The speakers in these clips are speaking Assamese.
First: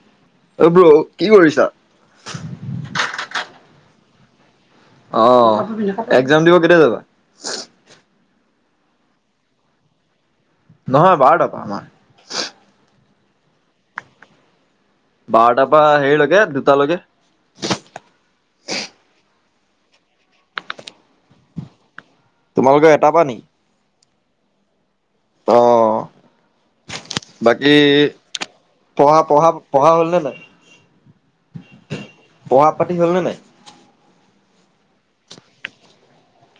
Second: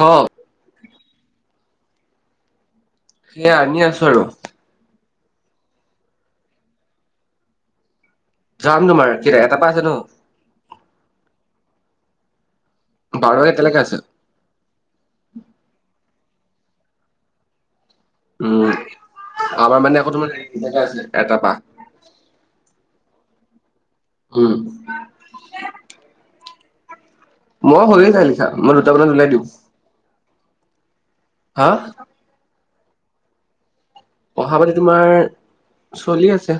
ক অ ব্ৰৌ কি কৰিছা? সেইয়া আনি আছো আৰু। আহ একজাম দিব কেতিয়া যাবা? যাম তোমাৰ কেতিয়া এটা পা আছে নো? নহয় বাৰটা পা আমাৰ। বাৰ এটালেকে আছে। বাৰটাপা হেৰি লৈকে- দুটালৈকে। উম' আমাৰ মানে আকৌ তোমাৰ আছে এটাৰ পাহ। তোমালোকে এটা পাহ নেকি? উম। অঁ বাকী মই হৈয়ে যায় লিখা মই দুটা মানত পঢ়া, ওলাই পঢ়া, পঢ়া হ'ল নে নাই? হাঁ পঢ়া- পাতি হ'ল নে নাই? পঢ়া- পাতি তোমাৰ চলি আছে।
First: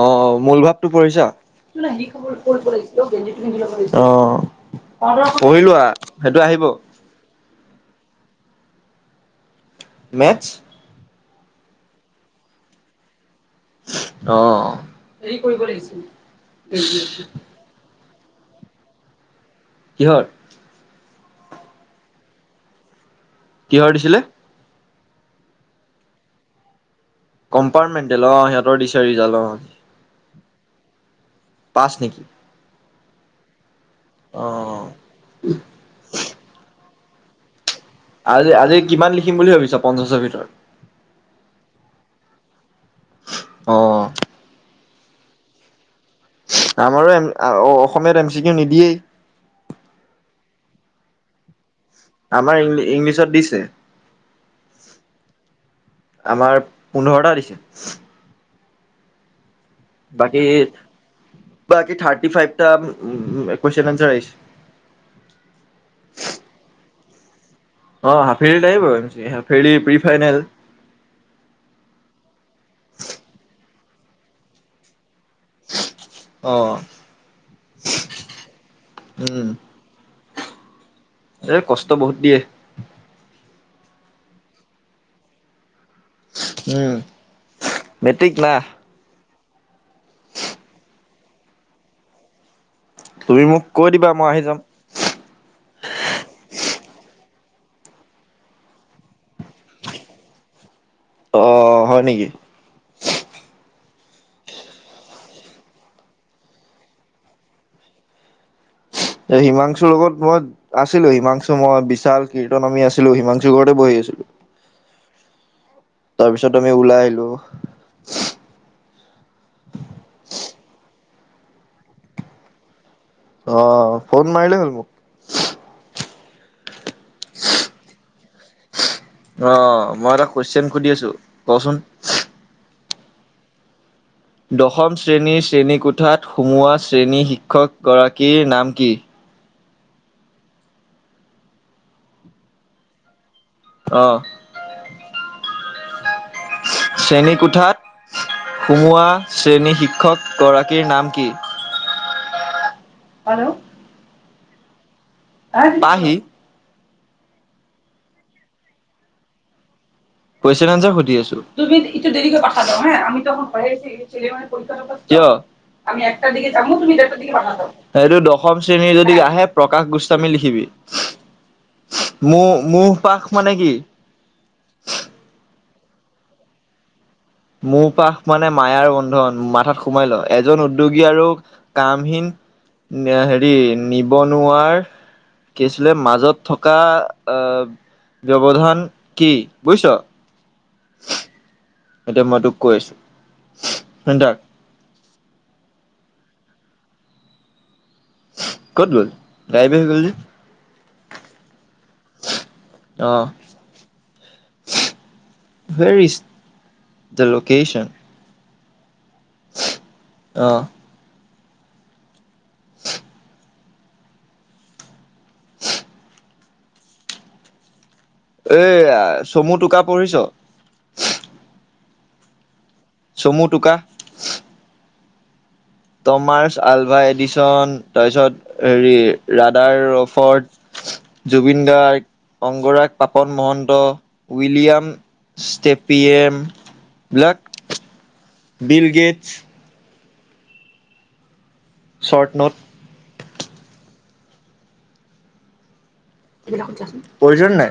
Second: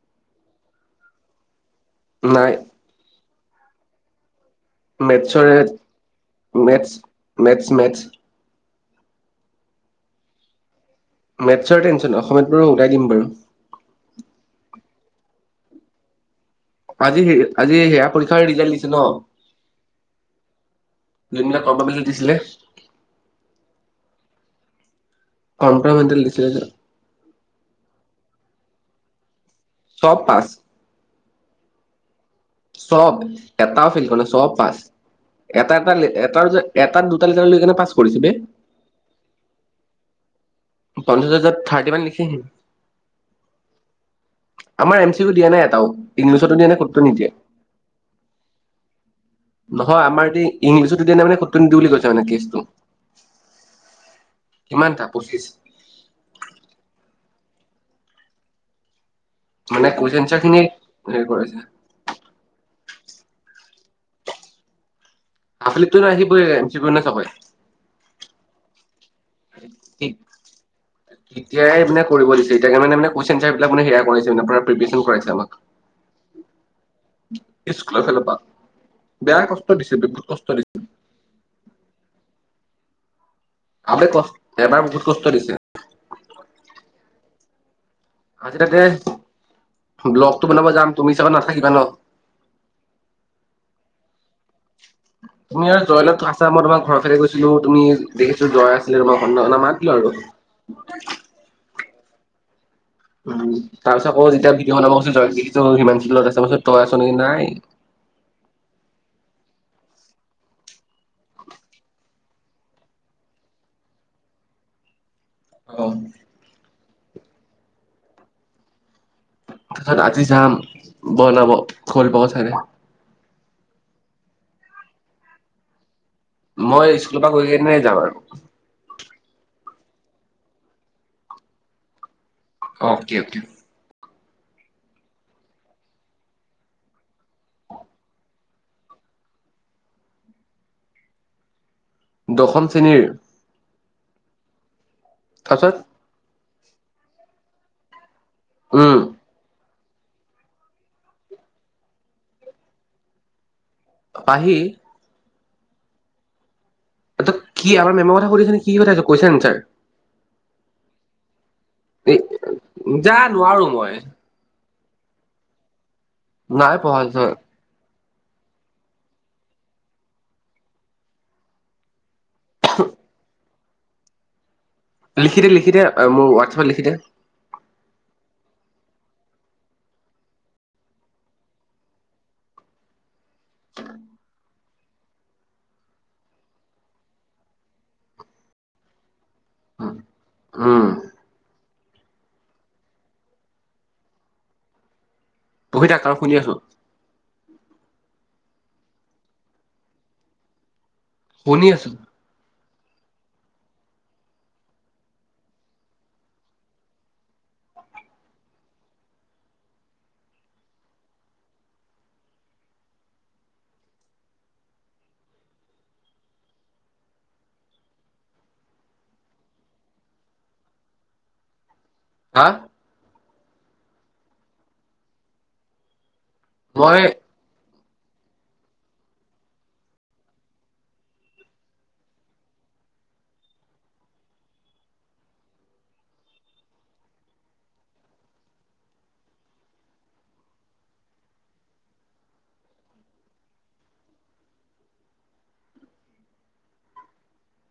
অঁ অঁ মূল ভাৱটো পৰিছা নাই [unintelligible] অঁ মেথচৰ মেথচ, মেথচ মেথচ। মেথছৰ টেনচন অসমীয়াত বাৰু উটাই দিম বাৰু। অঁ এই কৰিব লাগিছিল। আজি, আজি সেয়া পৰীক্ষা- ৰিজাল্ট দিছে ন। কিহৰ? যোনবিলাক কম্পালমেচন দিছিলে। কাৰ‌ দিছিলে কম্পমেণ্টেল লিষ্টিলে য কম্পাৰ্টমেণ্টেল অ সিহঁতৰ দিছে ৰিজাল্ট অপাঁচ পাছ নেকি চব এটাও এ অ [unintelligible] তিনিটা লেটাৰ পাছ কৰিছে বে আজি আজি কিমান লিখিম বুলি ভাবিছা পঞ্চাছৰ ভিতৰত পঞ্চাছ হাজাৰ, থাৰ্টিন মান লিখি আহিম অঁ আমাৰ এম, চি কিওদিযা নাই এটাও। ইংলিছতো দিয়া নাই ক'তো আমাৰো নিদিয়ে অসমীয়াত এম, চি, কিও নিদিয়েই। নহয় আমাৰ এতিয়া ইংলিছতো দিয়া নাই মানে কতো নিদিওঁ বুলি কৈছে। মানে কেছটো আমাৰ ই ইংলিছত দিছে। কিমানটা পঁচিছ আমাৰ পোন্ধৰটা দিছে। মানে কুৱেশন এনচাৰ বাকি, খিনি হেৰি কৰিছে বাকি থাৰ্টি ফাইভ টা উম' কুৱেশ্যন আনছাৰ আহিছে। আফীলিত তো ন আহিবই এম, চি, পি নে চবই। [unintelligible] অঁ হাফিলিত আহিবই হাফিলিত প্ৰি ঠিক ফাইনল তেতিয়াই মানে কৰিব দিছে মানে কুইৱেছন আনচাৰি বিলাক পুৰা পিপেৰেছন কৰাই ছে আমাক অ স্কুলৰ ফালৰ পৰা, বেয়া কষ্ট দিছে দিছে এ কষ্ট বহুত দিয়ে। আ কষ্ট এবাৰ বহুত কষ্ট দিছে। উম মেট্ৰিক না আজি তাতে ব্লগটো বনাব যাম তুমি চাগে নাথাকিবা ন তুমি মোক কৈ দিবা মই আহি যাম তুমি আৰু জয়লত আছা মই তোমাৰ ঘৰ ফালেৰে গৈছিলো তুমি দেখিছো জয় আছিলে তোমাক নামাতিলো আৰু অ হয় নেকি তাৰ পিছত আকৌ যেতিয়া ভিডিঅ' বনাবলৈ গৈছিলোঁ, মই বোলো তই আছ নেকি নাই যে হিমাংশুৰ লগত মই আছিলো হিমাংশু মই বিশাল কীৰ্তন আমি আছিলো হিমাংশুৰ ঘৰতে বহি আছিলো। অ তাৰপিছত আমি ওলাই আহিলো তাৰপিছত আজি যাম বল ব খল বহত চাইতে আহ ফোন মাৰিলেই হ'ল মোক মই গৈ কিনে যাও আৰু অ মই এটা কুইছন সুধি আছো কচোন অকে অকে দশম শ্ৰেণীৰ শ্ৰেণীকোঠাত সুমোৱা শ্ৰেণী শিক্ষক গৰাকীৰ নাম কি? দশম শ্ৰেণীৰ আহ তাৰপিছত শ্ৰেণী কোঠাত উম সুমোৱা শ্ৰেণী শিক শিক্ষক গৰাকীৰ নাম কি? পাহি পাহি ত কি আমাৰ মেমৰ কথা সুধিছে নে কি কথাছ কৈছে কুৱেনচন আনচাৰ কুইছন আনচাৰ সুধি আছো, এ যা নোৱাৰো মই কিয়? আমি একটা দিক যাম নাই তুমি পঢ়া দু একটা দি ছাৰ। দে বানা যাব সেইটো দশম শ্ৰেণীৰ যদি আহে প্ৰকাশ গোস্বামী লিখিবি মু মু পাশ মানে কি? লিখি দে লিখি দে মোৰ হোৱাটছএপত লিখি দে মৌ পাশ মানে মায়াৰ বন্ধন মাথাত সোমাই ল, এজন উদ্যোগী আৰু কামহীন হেৰি নিবনুৱাৰ কি আছিলে মাজত থকা আহ ব্যৱধান কি? বুজিছ। উম। এতিয়া মই তোক কৈ আছো। শুনি থাক। পঢ়ি থাক আৰু শুনি আছো। ক'ত গ'ল গাইব গ'ল যে। শুনি আছোঁ। অ হেৰ ইজ দ লকেশেন আহ। এয়া চমু টোকা পঢ়িছ? হা। চমু টোকা। তমাৰ্চ মই আলভা এডিচন তাৰপিছত হেৰি ৰাধাৰ ৰফৰ্ড, জুবিন গাৰ্গ, অংগৰাগ পাপন মহন্ত, উইলিয়াম ষ্টেপিয়েম বিলাক বিল গেটছ। Short note. প্ৰয়োজন নাই।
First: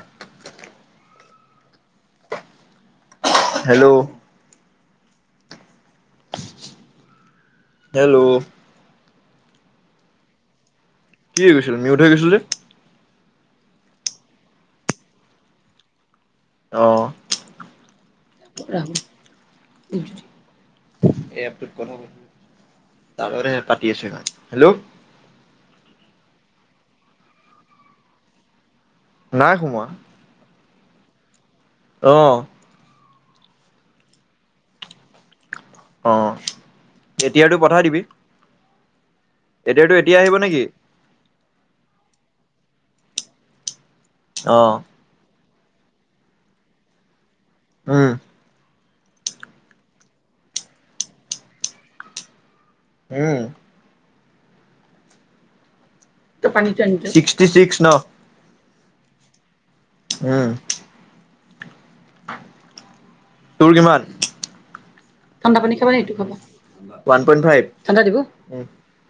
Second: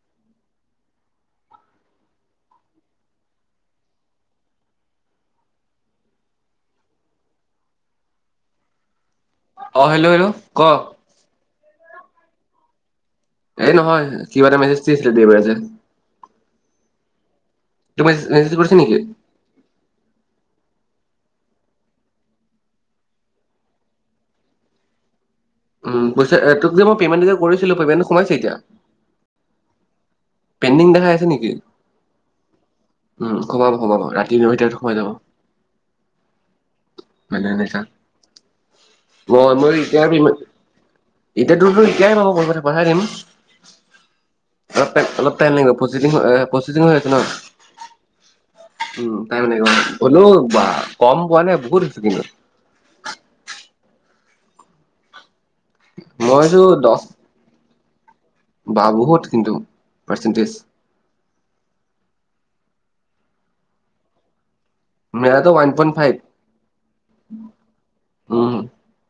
হেল্ল' হেল্ল' অ হেল্ল' হেল্ল' ক? কি কৈছিলি? মিউট হৈ গৈছিল যে। এই নহয় কিবা এটা মেছেজ দিছিলে দেওবাৰ যে অ তুমি মেছেজ কৰি থৈছে নেকি? এ এপটোত কথা পাতো তাৰতে পাতি আছো মই হেল্ল' উম পইছা তোক যে মই পেমেণ্ট এ কৰিছিলো পেমেণ্টটো সোমাইছে এতিয়া। নাই সোমোৱা। পেণ্ডিং দেখাই আছে নেকি? আহ। উম সোমাব সোমাব ৰাতি নশটাত সোমাই যাব। অ মানে এতিয়াতো এনেকা পঠাই দিবি। মই মই এতিয়াৰটো এতিয়া আহিব নেকি এতিয়োতো এতিয়াই পঢ়িব পঠাই দিম। অ অলপ টাইম অলপ ফেনলিঙ প্ৰচেদিঙ হৈ প্ৰচেিং হৈ আছে ন উম উম তাই মানে হ'লেও বা কম পোৱা নাই বহুত হৈছে কিন্তু। উম মইতো দহ ছিক্সটি ছিক্স ন। বা, বহুত কিন্তু, উম পাৰ্চেণ্টেজ। তোৰ কিমান? মেৰাটো ঠাণ্ডা ওৱান পানী পইণ্ট খাবা নে ফাইভ এইটো খাবা? ৱান পইন্ট ফাইভ, ঠাণ্ডা দিব উম।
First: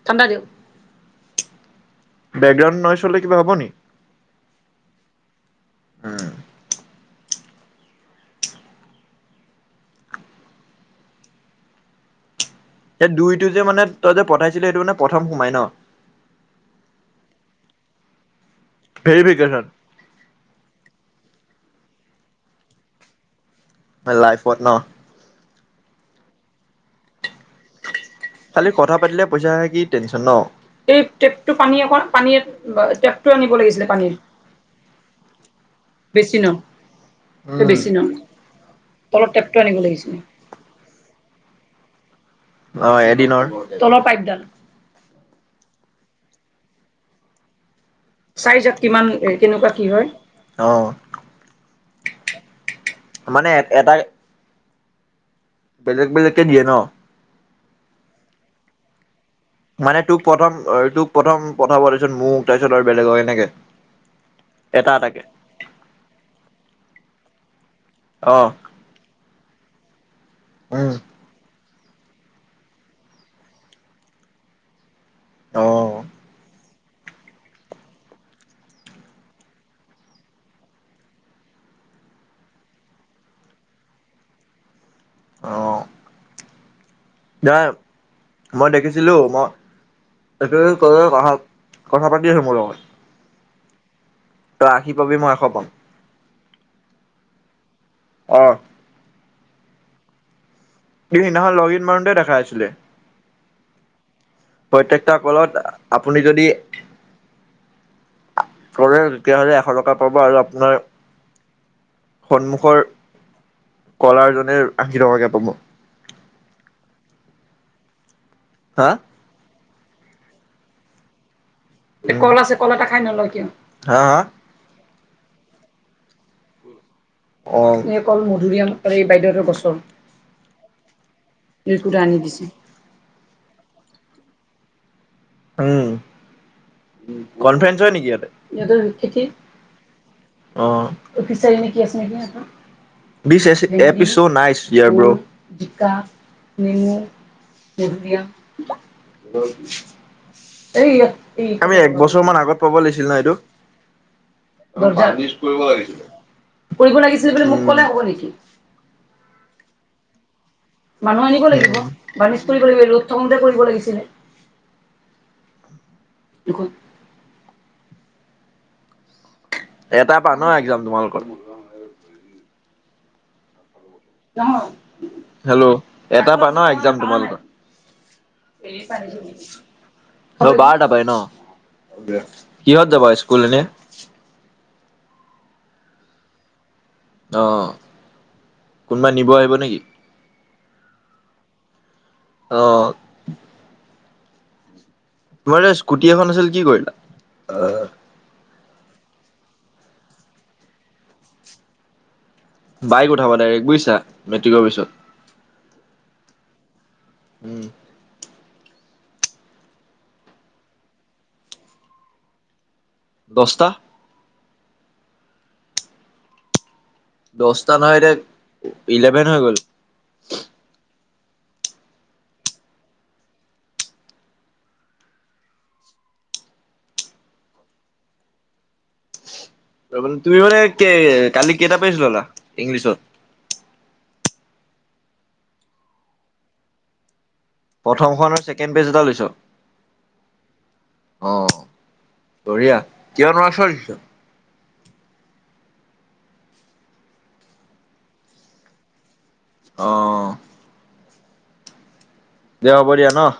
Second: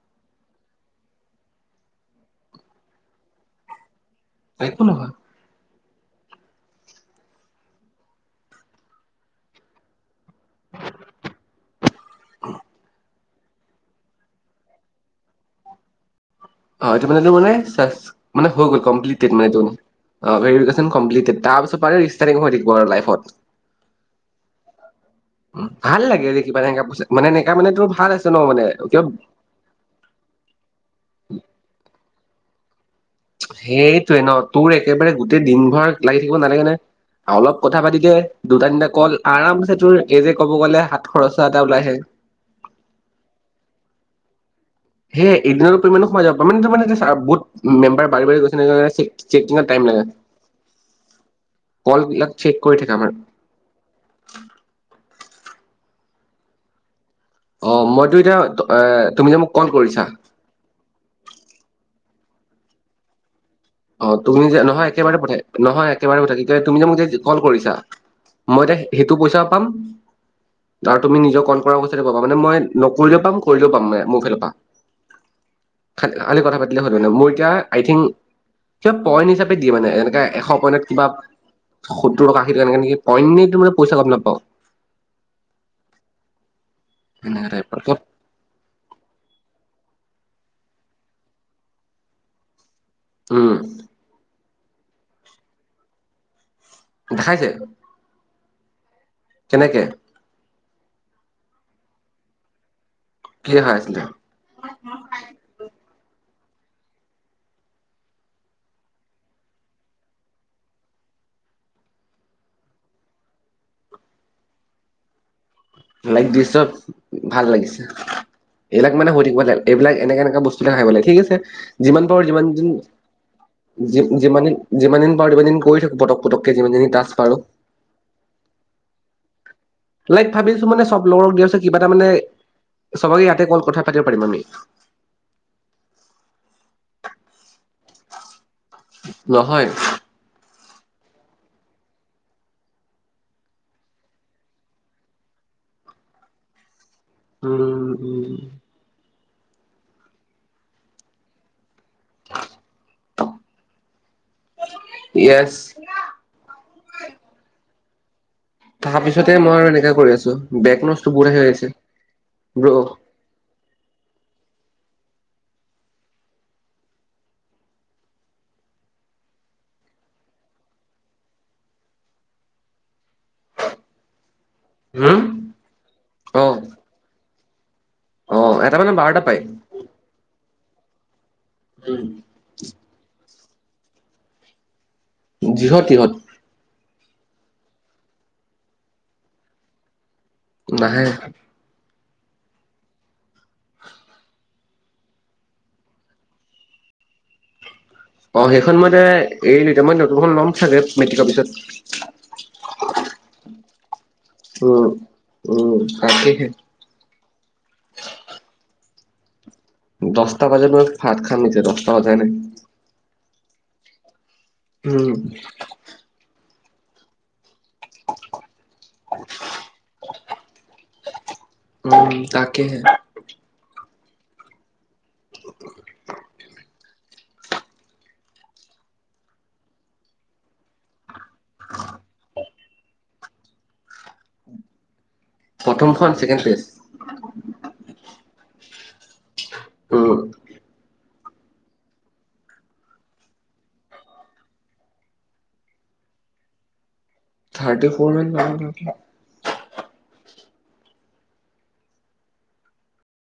ঠাণ্ডা দিয়ক, বেকগ্ৰাউণ্ড নইচ হলে কিবা হব নি? একো নহয়। উম। [inaudible] এই দুইটো যে মানে তই যে পঠাইছিলি সেইটো মানে প্ৰথম সোমাই ন। অ', এইটো মানে তোৰ মানে চাচ মানে হৈ গল কমপ্লিটটেট মানে ভেৰিফিকেশ্যন এইটো, ভেৰিফিকেচন কমপ্লিটেট তাৰ পি চ পাৰে ষ্টাৰ্টিং হৈ থাকিব আৰু লাইফত। লাইফত ন? উম, ভাল লাগে ৰে কিবা এনেকা পইছা মানে এনেকা মানে তোৰ ভাল আছে। ন মানে খালি কথা কিয় পাতিলে পইচা কি টেনচন ন। এই টে টো পানী অকন পানী লৈ সেইটোৱে ন তোৰ একেবাৰে গোটেই দিন ভৰ লাগি থাকিব বেচিন। নালাগে নহয়, অলপ কথা বেচিন পাতিলে দুটা তিনটা কল তলৰ টেপটো আনিব আৰামছে তোৰ লাগিছিলে। এই যে ক'ব গলে হাত খৰচা এটা ওলাই আহে। অ', এদিনৰ তলৰ পাইপডাল। সেয়ে এদিনৰো পৰিমাণে সোমাই যাব পাৰে তাৰামানে বহুত মেম্বাৰ বাঢ়ি বাঢ়ি গৈছে চাইজত নে কিমান চেক চেকত কেনেকুৱা কি টাইম লাগে হয়। অ' কল বিলাক চেক কৰি থাকে আমাৰ। মানে এটা বেলেগ, বেলেগকে দিয়ে ন। অ মইতো, এতিয়া এ মানে তোক প্ৰথম, তোক প্ৰথম পঠাব তাৰপিছত মোক তাৰ পিছত আৰু বেলেগ হয় এনেকে। অ তুমি যে নহয় এটা একেবাৰে এটাকে পঠা নহয় একেবাৰে পঠায় কি তুমি যে মোক যে কল কৰিছা অ মই এতিয়া সেইটো পইচা পাম। উম। [inaudible] উম আৰু তুমি নিজৰ কল ৰ পইছা পাবা। মানে মই নকৰিলেও পাম কৰিলেও পাম মানে মোৰ ফালৰ পৰা। অ খাল আলি কথা পাতি মোৰ এতিয়া, আই থিংক কিবা পইণ্ট হিচাপে দিয়ে মানে। এনেকে, এশ পইণ্টত কিবা সত্তৰ টকা, আশী টকা এনেকে নেকি পইণ্ট নে কিবা পইচা গম নাপাওঁ। অহ'। সেনেকা নাই টাইপৰ ত মই দেখিছিলো। ম তাতে কলে কথা, কথা পাতি আছো মোৰ লগত। উম। তই আশি পাবি, মই এশ পাম। খাইছে। অ'। কেনেকে সি সিনাখন লগ ইন মাৰোতে দেখাই আছিলে কি দেখাই আছিলে প্ৰত্যেকটা কলত আপুনি যদি কৰে তেতিয়াহলে এশ টকা পাব আৰু আপোনাৰ সন্মুখৰ কলাৰজনে আশী টকাকে পাব লাই দি চব ভাল লাগিছে হা এবিলাক মানে হৈ থাকিব লাগ এইবিলাক এনেকা এনেকা বস্তুবিলাক আহে মানে ঠিক আছে যিমান পাৰো কল যিমান আছে দিন কল এটা খাই নলয় কিয় যি হা হা যিমান দিন যিমান দিন পাৰো সিমান দিন কৰি থাকো পটকে পটকে যিমানদিনি টাস্ক পাৰো। অ অকল মধুৰিআম এই বাইদেউৰ গছৰ লাইক ভাবিছো মানে সব লগক দিয়াছে কিবা এটা ইউটিউবত মানে আনি দিছে। সবকে ইয়াতে কল কথা পাব পাৰি মানি উম কনফাৰেন্স হয় নিকি ইয়াতে ইয়াতে নাথাকে নহয় অঁ অফিচেল নে কি আছে এনেকে আছে বি এচিচ এপিচৌ নাইছ্ ইয়াবৌ বিকা মেনো হ উম হ এই এ ই আমি এক বছৰ মান আগত পাব লাগিছিল ন এইটো মোক চাৰ্ভিছ য়েছ। কৰিব লাগিছিলে তোকো লাগিছিলে যদি মোক কলেই হ হ নিকি তাৰ পিছতে মই আৰু এনেকে কৰি আছো বেক নচটো মানুহ বহুত আহি আনিব আছে লাগিব বানিজ কৰিব ব্ৰ লাগিব ৰ'দ থাকোতে কৰিব লাগিছিলে দেখোন এটাৰ পৰা ন এক্জাম তোমালোকৰ হুম। হেল্ল' এটা অ পা ন এক্জাম তোমালোকৰ অ এটা মানে বাৰটা পায় আ বাৰ টা পাই ন কিহত যাবা স্কু ইস্কুললে যিহঁত তিহত অ কোনোবা নিব আহিব নিকি নাহে অঁ তোমাৰ এই স্কুটি এখন আছিল কি কৰিলা। আহ অ সেইখন মই এতিয়া এৰিলোঁ মই নতুনখন ল'ম চাগে মেট্ৰিকৰ পিছত। বাইক উঠাবা ডাইৰেক বুজিছা মেট্ৰিকৰ পিছত উম। উম তাকেহে উম দচটা বাজি লওক ভাত খাম এতিয়া দহটা বাজাই নাই। দছটা উম দস নহয় এতিয়া ইলেভেন হৈ গল। উম তাকে হে তুমি মানে কালি কেইটা পেজ ললা ইংলিছত। প্ৰথমখন ছেকেণ্ড পেষ্ট। প্ৰথমখনৰ ছেকেণ্ড পেজ এটা লৈছ। অ অহ বঢ়িয়া কিয়ৰা ছোৱালছ থাৰটি ফৰ নে কিমান অহ দেহ হব দিয়া ন।